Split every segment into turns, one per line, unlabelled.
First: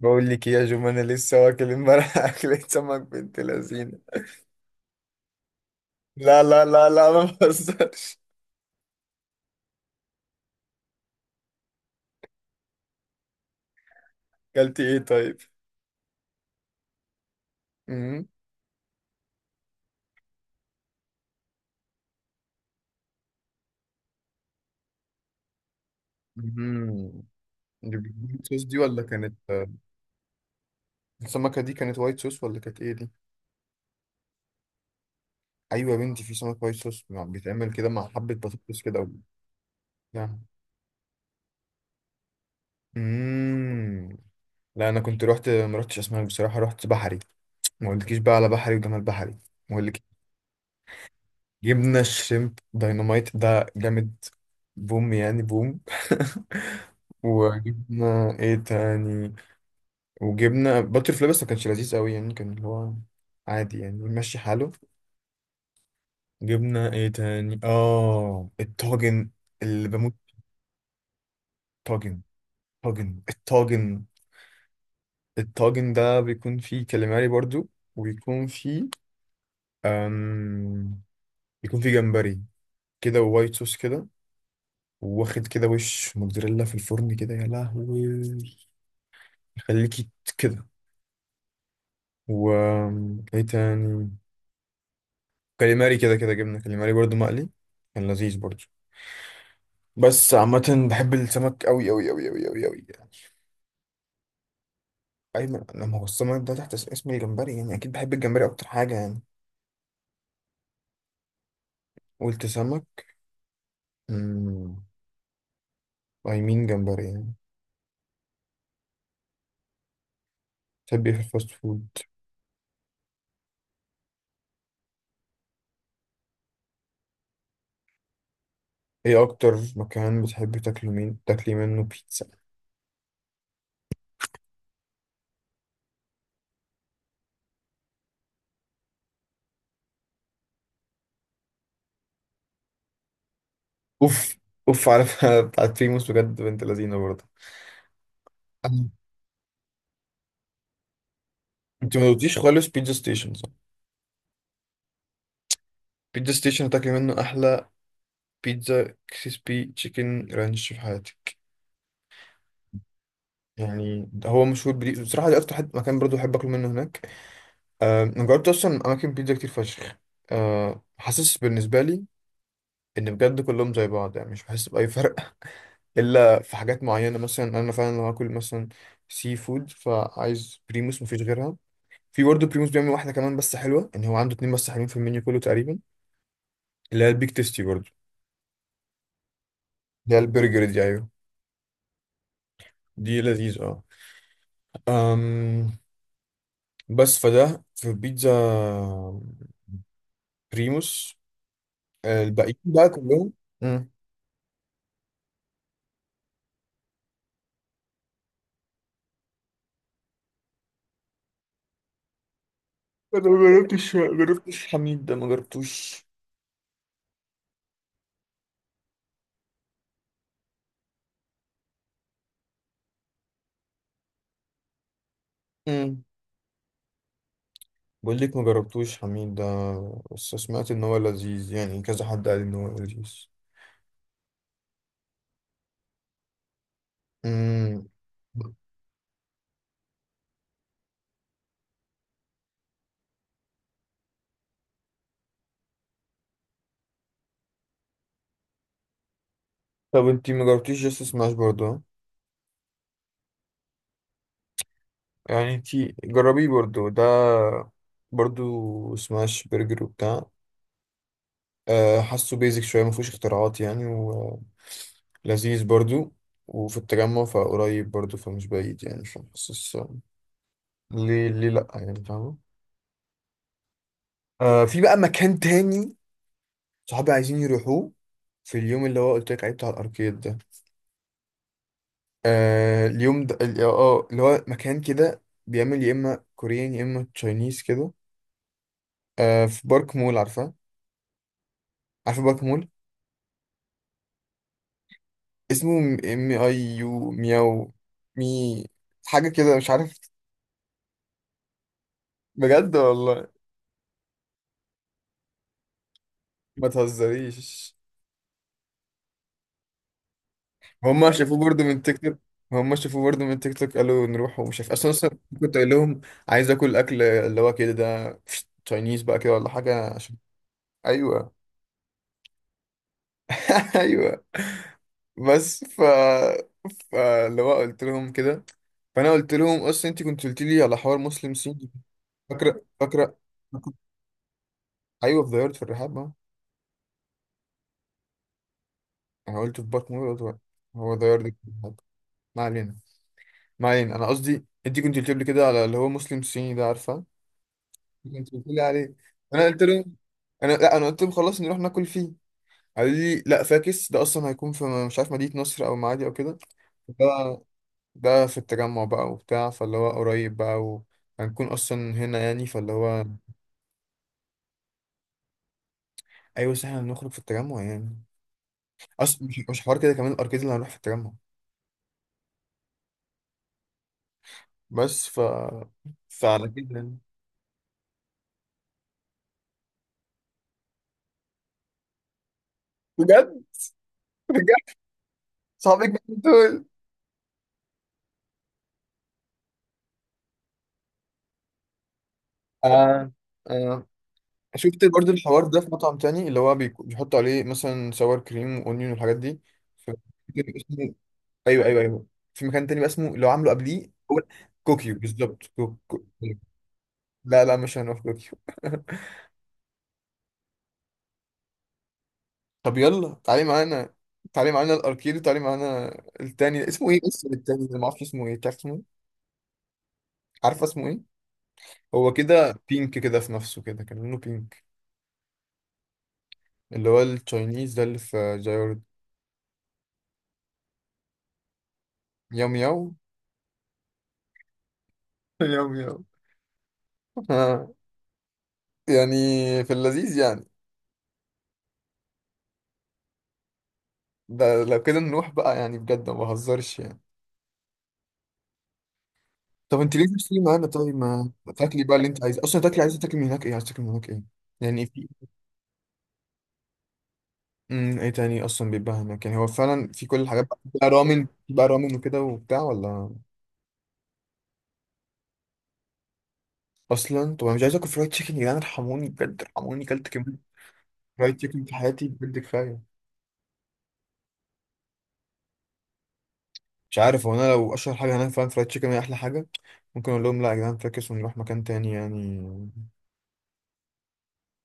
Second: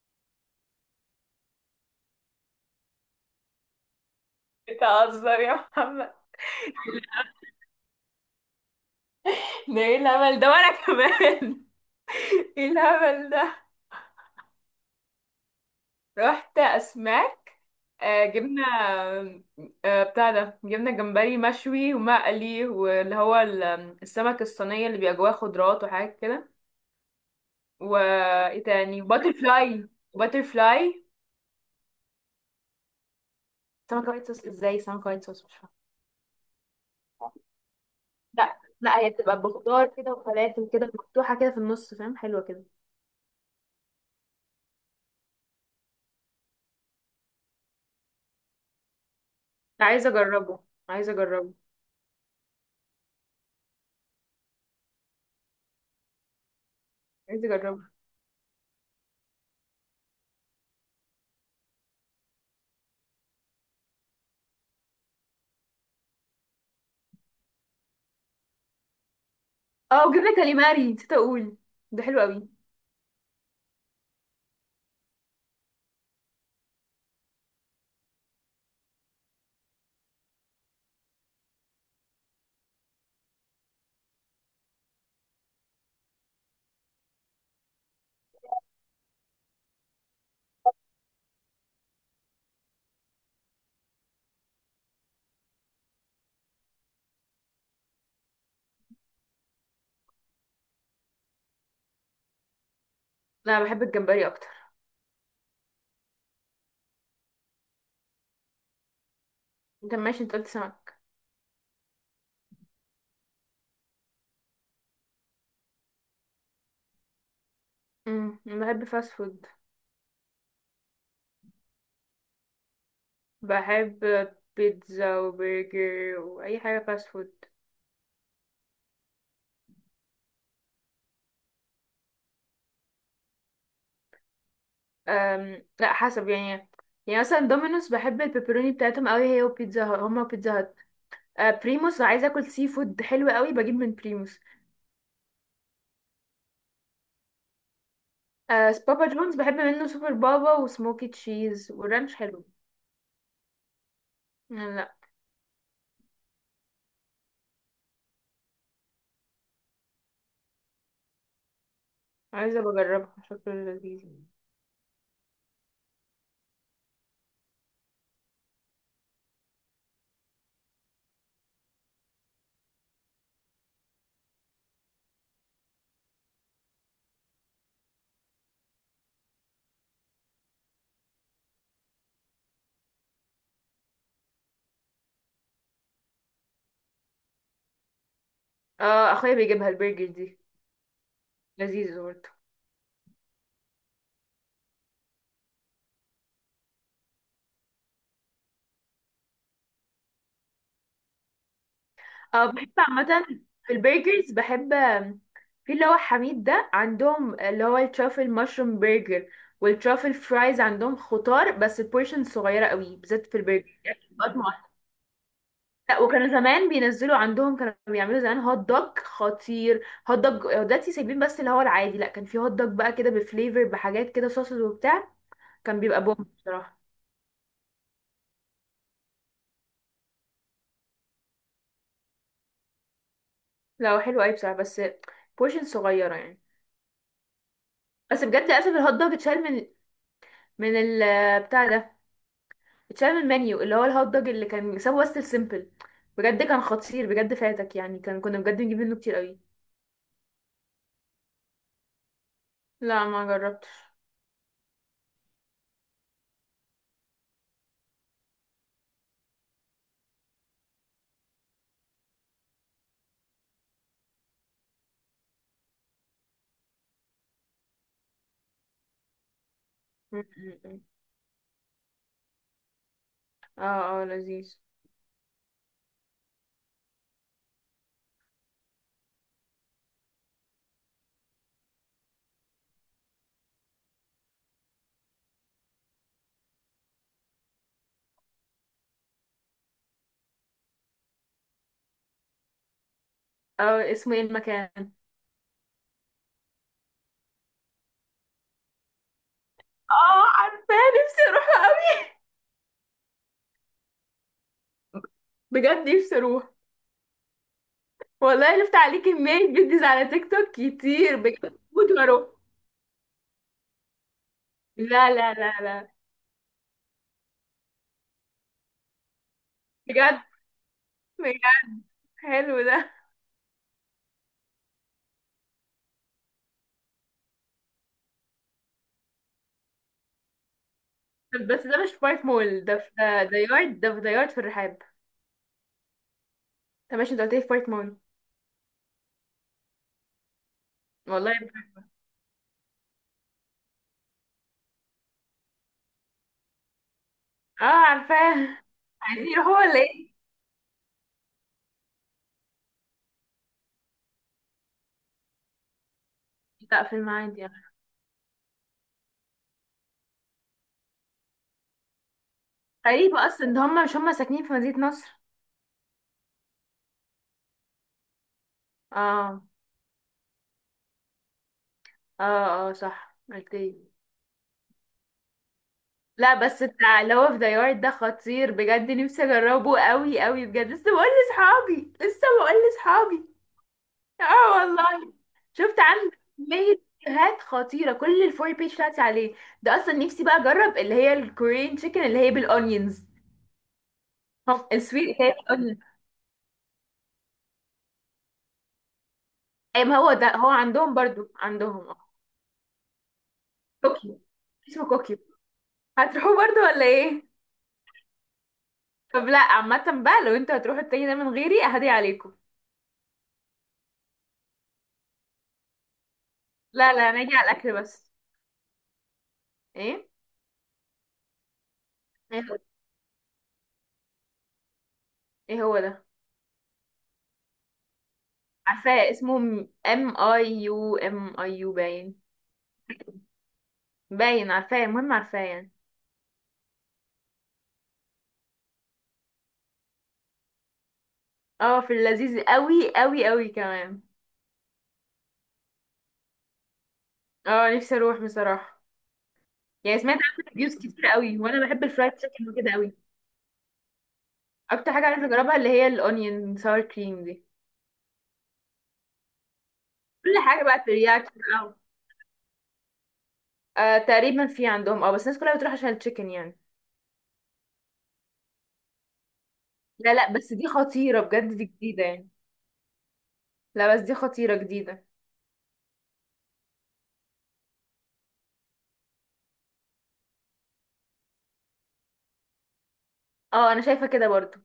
بقول لك إيه يا جم، انا لسه واكل امبارح اكلة سمك بنت لذينه.
بتهزر يا محمد؟
لا لا لا لا، ما بهزرش.
ده ايه الهبل ده وانا كمان. ايه الهبل ده؟
اكلت ايه طيب؟
رحت اسماك. آه،
امم
جبنا آه، بتاع ده، جبنا جمبري مشوي ومقلي، واللي هو السمك الصينية اللي بيبقى جواه خضروات وحاجات كده.
امم دي بالوايت
وايه
صوص دي ولا
تاني؟ باتر
كانت
فلاي باتر فلاي.
السمكه دي كانت وايت صوص ولا كانت ايه دي؟
سمكة وايت صوص ازاي؟ سمكة وايت صوص مش فاهمة.
ايوه يا بنتي، في سمك وايت صوص بيتعمل كده مع حبه
لا
بطاطس كده
لا،
او
هي بتبقى بخضار كده
يعني.
وفلافل كده، مفتوحة كده في النص، فاهم، حلوة كده.
امم لا، انا كنت رحت، ما رحتش اسماك بصراحه، رحت بحري. ما قلتلكيش بقى على بحري وجمال بحري؟ ما
عايزة
قلتلك.
اجربه عايزة اجربه
جبنا شريمب دايناميت ده جامد، بوم يعني بوم.
عايزة اجربه.
وجبنا ايه تاني؟ وجبنا باتر فلاي بس ما كانش لذيذ قوي يعني، كان اللي هو عادي يعني، ماشي حاله. جبنا ايه تاني؟ اه الطاجن اللي
اه،
بموت.
وجبنة كاليماري نسيت اقول، ده
طاجن
حلو قوي.
طاجن الطاجن الطاجن ده بيكون فيه كاليماري برضو، وبيكون فيه أم... بيكون فيه جمبري كده، ووايت صوص كده، واخد كده وش موتزاريلا في الفرن كده، يا لهوي، يخليكي كده. و ايه تاني؟ كاليماري كده كده، جبنه كاليماري برضو مقلي، كان لذيذ برضو. بس عامة بحب السمك أوي أوي أوي أوي أوي أوي يعني.
لا، بحب الجمبري اكتر.
أيمن لما هو السمك ده تحت اسم الجمبري، يعني أكيد بحب الجمبري أكتر حاجة يعني.
انت ماشي، انت قلت سمك.
قلت سمك. أمم أي مين جمبري يعني.
امم، بحب فاست فود.
تحب إيه في الفاست فود؟
بحب بيتزا وبرجر واي حاجه فاست فود.
إيه أكتر مكان بتحبي تاكلي، مين تاكلي منه بيتزا؟
لا، حسب يعني. يعني مثلا دومينوس بحب البيبروني بتاعتهم قوي، هي وبيتزا هات، هما وبيتزا هات. أه، بريموس لو عايزه اكل سي فود حلو قوي بجيب من
أوف،
بريموس.
أوف على بتاعت بريموس، بجد بنت لذينة برضه.
أه،
أم.
بابا جونز بحب منه سوبر بابا وسموكي تشيز،
أنت ما
والرانش
قلتيش
حلو.
خالص بيتزا ستيشن، صح؟
لا.
بيتزا ستيشن هتاكلي منه أحلى بيتزا، كريسبي تشيكن رانش في حياتك.
عايزه بجربها، شكله لذيذ.
يعني هو مشهور بدي بصراحة، دي أكتر حد مكان برضو بحب آكل منه هناك. أنا جربت أصلا أماكن بيتزا كتير فشخ، حاسس بالنسبة لي إن بجد كلهم زي بعض يعني، مش بحس بأي فرق. إلا في حاجات معينة، مثلا أنا فعلا لو هاكل مثلا سي فود، فعايز بريموس مفيش غيرها. في برضه بريموس بيعمل واحدة كمان بس حلوة، إن هو عنده اتنين بس حلوين في المنيو كله تقريبا، اللي هي البيك تيستي برضه.
اه، اخويا بيجيبها البرجر
اللي هي
دي.
البرجر دي، أيوه.
لذيذ برضه.
دي لذيذة. أه أم، بس فده في بيتزا بريموس،
اه،
الباقيين
بحب
بقى
عامة.
كلهم.
في
مم.
البرجرز بحب في اللي هو حميد ده، عندهم اللي هو الترافل مشروم برجر والترافل فرايز. عندهم خضار بس، بورشن صغيرة قوي بالذات
انا
في
ما
البرجر،
جربتش،
يعني
ما
طبقات معينة.
جربتش حميد ده، ما
لا
جربتوش.
وكانوا زمان بينزلوا عندهم، كانوا بيعملوا زمان هوت دوج خطير. هوت دوج، آه، دلوقتي سايبين بس اللي هو العادي. لا، كان في هوت دوج بقى كده بفليفر، بحاجات كده، صوصز وبتاع، كان
مم.
بيبقى بوم بصراحة.
بقول لك ما جربتوش حميد ده، بس سمعت ان هو لذيذ يعني، كذا حد قال ان هو لذيذ.
لا هو حلو قوي بصراحة، بس بورشن صغيرة يعني.
امم
بس بجد، للاسف، الهوت دوج اتشال من بتاع ده، اتشال من المنيو، اللي هو الهوت دوج اللي كان سابه بس السيمبل. بجد كان خطير، بجد فاتك يعني، كان كنا بجد بنجيب منه كتير قوي.
طب انتي ما جربتيش جاست سماش برضه، ها؟
لا ما جربتش.
يعني انتي جربيه برضه ده، برضه سماش برجر وبتاع. أه حاسه بيزك شويه، ما فيهوش اختراعات يعني، ولذيذ برضه، وفي التجمع فقريب برضه، فمش بعيد يعني، فحاسس
م- م- م.
ليه ليه لأ يعني، فاهمة؟
اه اه، لذيذ.
آه في بقى مكان تاني، صحابي عايزين يروحوه، في اليوم اللي هو قلت لك عليه بتاع الأركيد ده. آه اليوم ده ال- اه آه، اللي هو مكان كده بيعمل يا إما كوريان يا إما تشاينيز كده. آه في بارك مول، عارفة؟ عارفة بارك مول؟
اه، اسمه ايه المكان؟
اسمه ام اي يو مياو مي، حاجة كده مش عارف.
اه، عارفاه. نفسي اروح قوي.
بجد والله.
بجد نفسي اروح.
ما تهزريش.
والله لفت عليه كمية فيديوز على تيك توك
هم
كتير،
شافوه
بجد
برضه من
موت
تيك توك؟
واروح.
هم شافوه برضه من تيك توك، قالوا نروح ومش عارف اصلا اصلا.
لا لا لا
كنت قايل
لا.
لهم عايز اكل اكل اللي هو كده ده، تشاينيز بقى كده ولا حاجه عشان.
بجد.
ايوه.
بجد. حلو ده.
ايوه. بس ف فاللي هو قلت لهم كده، فانا قلت لهم اصلا انت كنت قلت لي على حوار مسلم
طب بس
صيني.
ده مش في بايت
فاكره
مول، ده في
فاكره.
ده يارد. ده في ده يارد في الرحاب.
ايوه في دايرة في الرحاب اه.
طب ماشي، انت قلت لي في بايت مول.
انا قلت في بارك مول، قلت بقى، هو دايرة دي
والله.
في الرحاب. ما علينا، ما علينا، انا قصدي انت كنت قلت لي كده على اللي هو مسلم صيني ده، عارفه؟
اه،
انت
عارفاه.
بتقولي عليه.
عايزين
انا
يروحوا
قلت
ولا
له،
ايه؟
انا لا انا قلت لهم خلاص نروح ناكل فيه. قالوا لي لا فاكس، ده اصلا هيكون في مش عارف مدينة نصر او معادي او كده.
لا في
ده
المعادي يعني.
ده في التجمع بقى وبتاع، فاللي هو قريب بقى، وهنكون اصلا هنا يعني، فاللي هو
غريبة اصلا، ده هم مش هم ساكنين في مدينة نصر.
ايوه، بس احنا هنخرج في التجمع يعني. اصلا مش
اه.
مش حوار كده كمان الاركيد اللي هنروح في التجمع.
اه اه صح، اوكي.
بس ف
لا
فعلى
بس
كده يعني.
بتاع اللي هو في ديار ده خطير بجد، نفسي اجربه قوي قوي بجد، لسه بقول لاصحابي.
بجد.
اه
بجد.
والله. شفت
صحابك
عنده
دول.
كمية فيديوهات خطيرة، كل الفور بيج بتاعتي عليه. ده اصلا نفسي بقى اجرب اللي هي الكورين تشيكن اللي هي بالاونيونز.
آه. آه. شفت
السويت
برضه
اللي هي
الحوار ده في
بالاونيونز.
مطعم تاني، اللي هو بيحطوا عليه مثلا سوار كريم واونيون والحاجات دي.
اي
في
ما هو ده هو
مكان اسمه،
عندهم برضو،
ايوه ايوه
عندهم.
ايوه، في مكان تاني بقى اسمه، اللي هو عامله قبليه هو
طوكيو. اسمه
كوكيو
طوكيو.
بالظبط،
هتروحوا برضو ولا ايه؟
لا لا مش هنروح كوكيو.
طب لا، عامة بقى، لو انتوا هتروحوا التاني ده من غيري اهدي عليكم.
طب يلا تعالي معانا، تعالي معانا الاركيد وتعالي معانا التاني. اسمه
لا
ايه؟
لا،
اسمه
هنيجي على
التاني
الاكل
ده ما اعرفش
بس.
اسمه ايه، تعرف اسمه إيه؟
ايه؟
عارفه اسمه ايه؟ هو
ايه هو؟
كده بينك كده في نفسه كده، كان لونه بينك.
إيه هو ده؟
اللي هو التشاينيز ده اللي في جايورد.
عارفاه اسمه ام اي يو، ام اي يو باين.
ياو مياو.
باين، عارفاه، المهم عارفاه يعني.
ياو مياو يعني. في اللذيذ يعني.
اه، في اللذيذ قوي قوي قوي كمان.
ده لو كده نروح بقى يعني، بجد ما بهزرش يعني.
اه، نفسي اروح بصراحة.
طب انت
يعني
ليه
سمعت
بتشتري
عنه
معانا؟
ريفيوز
طيب
كتير
ما
قوي، وانا
تاكلي
بحب
بقى اللي
الفرايد
انت عايزه
تشيكن
اصلا
وكده
تاكلي،
قوي.
عايزه تاكلي من هناك ايه؟ عايزه تاكلي من هناك ايه؟ يعني
اكتر حاجة
في،
عايزة اجربها اللي هي الاونيون ساور كريم دي.
ايه تاني اصلا بيبقى هناك يعني؟ هو فعلا في كل
كل
الحاجات بقى،
حاجة
في
بقى،
بقى رامن،
ترياكي،
في بقى رامن وكده وبتاع ولا.
آه، تقريبا في عندهم. اه بس الناس كلها بتروح عشان التشيكن يعني.
اصلا طب انا مش عايز اكل فرايد تشيكن يا جدعان، ارحموني بجد، ارحموني، كلت
لا لا،
كميه
بس دي خطيرة
فرايد
بجد،
تشيكن
دي
في
جديدة
حياتي
يعني.
بجد، كفايه.
لا بس دي خطيرة جديدة.
مش عارف، هو انا لو اشهر حاجه هناك فعلا فرايد تشيكن هي احلى حاجه، ممكن اقول لهم لا يا جدعان فاكس ونروح مكان تاني يعني،
اه، انا شايفة كده برضو.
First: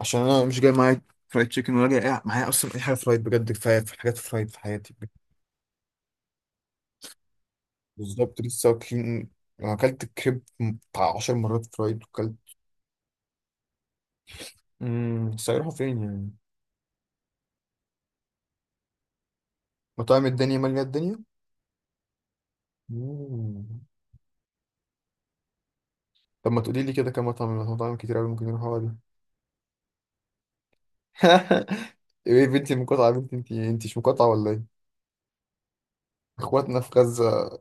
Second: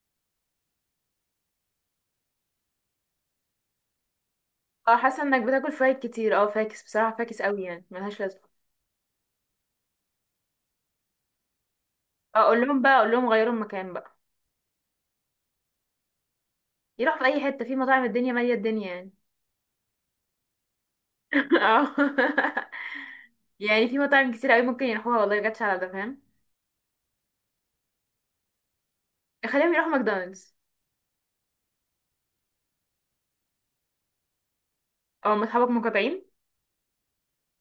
عشان انا مش جاي معايا فرايد تشيكن، ولا جاي معايا اصلا اي حاجه فرايد، بجد كفايه في حاجات فرايد في حياتي.
اه، حاسة انك بتاكل فايك كتير. اه فاكس بصراحة، فاكس قوي يعني ملهاش
بالظبط،
لازمة.
لسه واكلين، انا اكلت الكريب بتاع 10 مرات فرايد وكلت.
اه، اقول لهم بقى، اقول لهم غيروا المكان بقى.
بس هيروحوا فين يعني؟
يروحوا في اي حتة، في مطاعم الدنيا مالية الدنيا يعني.
مطاعم الدنيا ماليه الدنيا.
اه.
مم.
يعني في مطاعم كتير قوي ممكن يروحوها، والله جاتش على ده، فاهم.
طب ما تقولي لي كده كم مطعم؟ مطاعم كتير قوي ممكن يروحوا دي؟
خليهم يروحوا ماكدونالدز.
ايه بنتي مقاطعه يا بنتي؟ انت انت مش مقاطعه ولا ايه؟
اه، ما اصحابك مقاطعين.
اخواتنا في غزه،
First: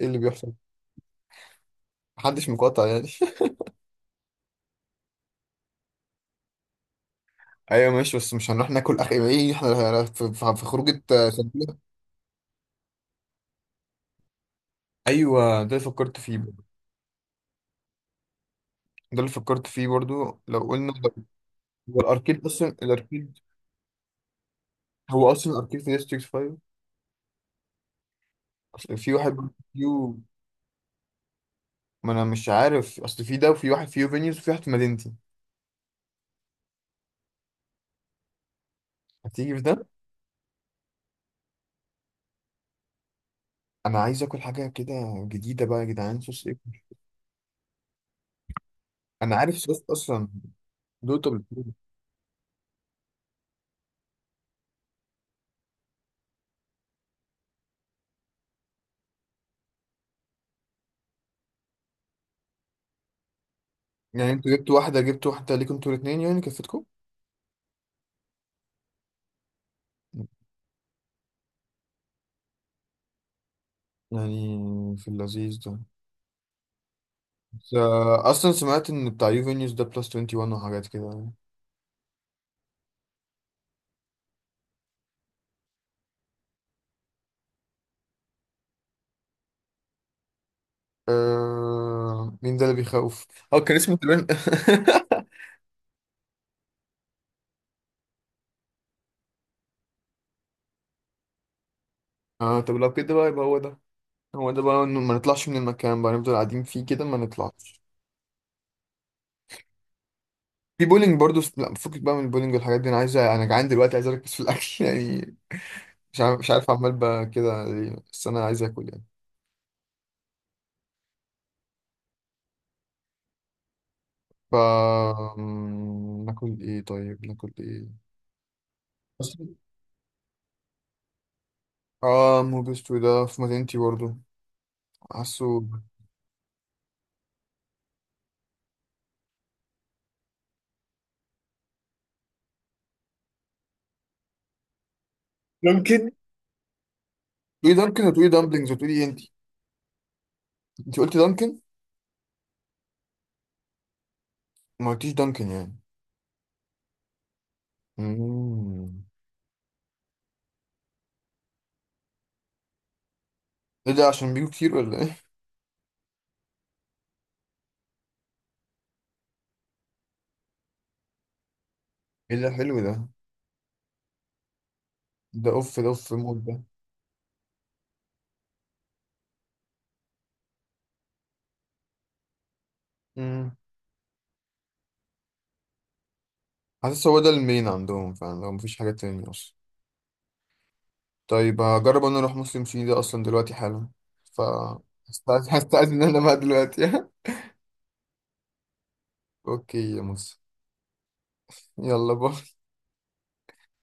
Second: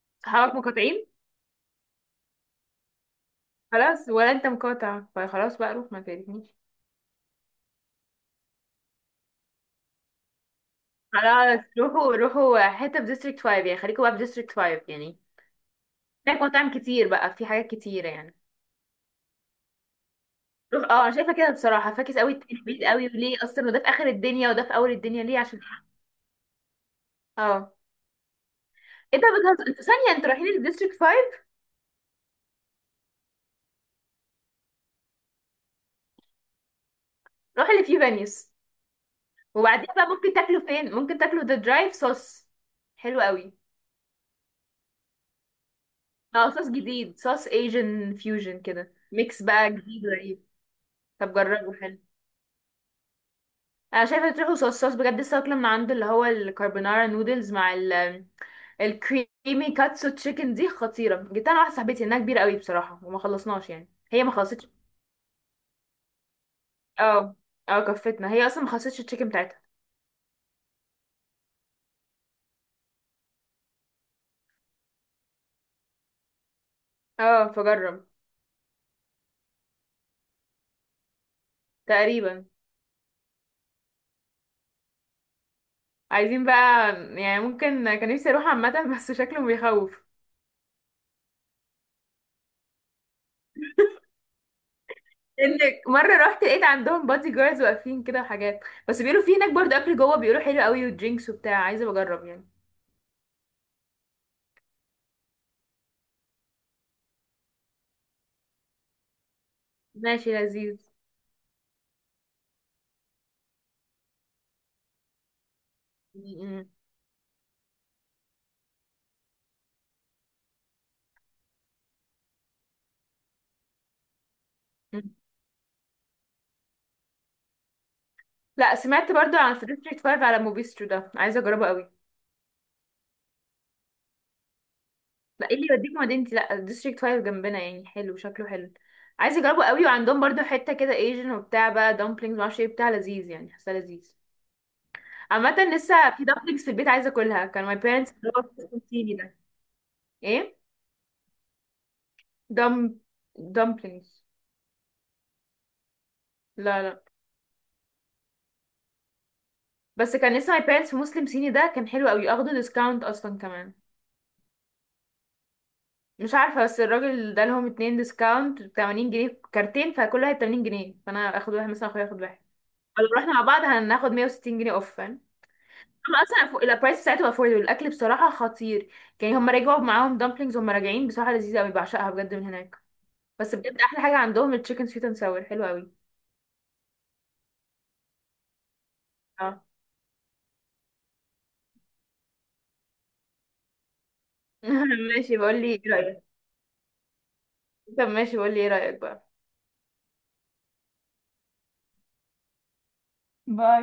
ايه اللي بيحصل؟
اصحابك مقاطعين.
محدش مقاطع يعني.
خلاص ولا انت مقاطع، فخلاص بقى، روح ما تقرفنيش.
ايوه ماشي، بس مش هنروح ناكل، اخ ايه احنا في في خروجه.
خلاص روحوا، روحوا حتة في ديستريكت 5 يعني، خليكوا بقى في ديستريكت 5 يعني.
ايوه ده اللي فكرت فيه
هناك
برضه.
مطاعم كتير بقى، في حاجات كتيرة يعني.
ده اللي فكرت فيه برضو لو
روح
قلنا.
اه، انا شايفة كده بصراحة،
هو
فاكس قوي
الاركيد اصلا
التحديد قوي، وليه
الاركيد،
اصلا، وده في اخر الدنيا وده في اول الدنيا،
هو
ليه؟
اصلا
عشان
الاركيد في ديستريكت 5.
اه.
أصل في
انت
واحد
بتهزر، انتوا ثانية
فيو،
انتوا رايحين الديستريكت 5؟
ما انا مش عارف، اصل في ده وفي واحد فيو فينيوز وفي واحد في مدينتي.
روحوا اللي فيه فانيوس.
هتيجي في
وبعدين
ده.
بقى ممكن تاكلوا فين؟ ممكن تاكلوا ذا درايف صوص، حلو قوي.
انا عايز اكل حاجه كده جديده بقى يا جدعان، صوص
اه،
ايه؟
صوص جديد، صوص ايجن فيوجن كده،
انا
ميكس
عارف
بقى
صوص
جديد
اصلا،
غريب.
دوتو
طب
بالفول.
جربوا، حلو. انا شايفه تروحوا صوصات بجد. السمك لما عنده اللي هو الكاربونارا نودلز مع ال الكريمي كاتسو تشيكن دي خطيره. جبت انا واحده صاحبتي، انها كبيره قوي بصراحه وما خلصناش يعني، هي
يعني
ما
انتوا
خلصتش.
جبتوا واحده؟ جبتوا واحده ليكوا انتوا الاثنين يعني؟ كفتكم
اه. اه، كفتنا، هي اصلا ما خلصتش التشيكن بتاعتها.
يعني؟ في اللذيذ ده.
اه
بس،
فجرب.
آه، اصلا سمعت ان بتاع يوفينيوس ده بلس 21 وحاجات كده.
تقريبا. عايزين بقى. يعني ممكن، كان نفسي اروح عامه، بس شكله بيخوف.
مين ده اللي بيخوف؟ اه كان اسمه تقريبا.
انك مره رحت لقيت عندهم بادي جاردز واقفين كده وحاجات. بس بيقولوا في هناك برضه اكل جوه، بيقولوا حلو قوي ودرينكس وبتاع، عايزه بجرب يعني.
اه طب لو كده بقى يبقى هو ده، هو ده بقى، إنه ما نطلعش من المكان بقى، نفضل قاعدين فيه كده ما نطلعش.
ماشي لذيذ.
في بولينج برضو، لا فكك بقى من البولينج والحاجات دي، انا عايز، انا جعان دلوقتي، عايز اركز في الاكل. يعني مش عارف، مش
م-
عارف عمال بقى كده ليه، بس انا عايز اكل يعني. ف
م.
ناكل ايه طيب؟ ناكل ايه؟
لا، سمعت
بس
برضو عن في ديستريكت 5 على موبيسترو ده، عايزه اجربه قوي.
اه موبيستو ده في مدينتي برضو، حاسه.
لا، ايه اللي يوديك مدينتي؟ لا ديستريكت 5 جنبنا يعني، حلو، شكله حلو. عايزه اجربه قوي، وعندهم برضو حته كده ايجن وبتاع بقى، دامبلينجز، معرفش ايه بتاع، لذيذ يعني، حاسه لذيذ. عامه
ممكن
لسه في دامبلينجز في البيت، عايزه اكلها، كان
تقولي
ماي
دانكن
بيرنتس
وتقولي
اللي هو
دامبلينجز
في
وتقولي ايه
سيني
انت؟
ده. ايه.
انت قلتي دانكن،
دم، دامبلينجز.
ما قلتيش دانكن يعني.
لا لا.
مم.
بس كان لسه ماي بيرنتس في مسلم صيني ده، كان حلو قوي، اخده ديسكاونت اصلا كمان.
ايه ده عشان بيجوا كتير ولا ايه؟
مش عارفة، بس الراجل ده لهم اتنين ديسكاونت 80 جنيه كارتين، فكل واحد 80 جنيه، فانا اخد واحد مثلا، اخويا ياخد
ايه
واحد.
ده حلو
فلو
ده.
رحنا مع بعض هناخد 160 جنيه اوف، فاهم.
ده اوف ده، اوف
هما
مود ده.
اصلا البرايس بتاعتهم افوردبل، الاكل بصراحة خطير. يعني هما رجعوا معاهم دامبلينجز، هما راجعين بصراحة لذيذة قوي، بعشقها بجد من هناك. بس
مم.
بجد احلى حاجة عندهم التشيكن سويت اند ساور، حلو قوي.
حاسس هو ده المين عندهم فعلا، لو مفيش حاجة تاني
اه.
اصلا. طيب هجرب انا اروح مسلم سي ده اصلا دلوقتي حالا. ف
ماشي،
هستأذن،
بقول لي ايه
هستأذن انا
رأيك.
بقى دلوقتي.
طب ماشي، بقول لي ايه رأيك بقى.
اوكي يا مصر، يلا باي.
باي.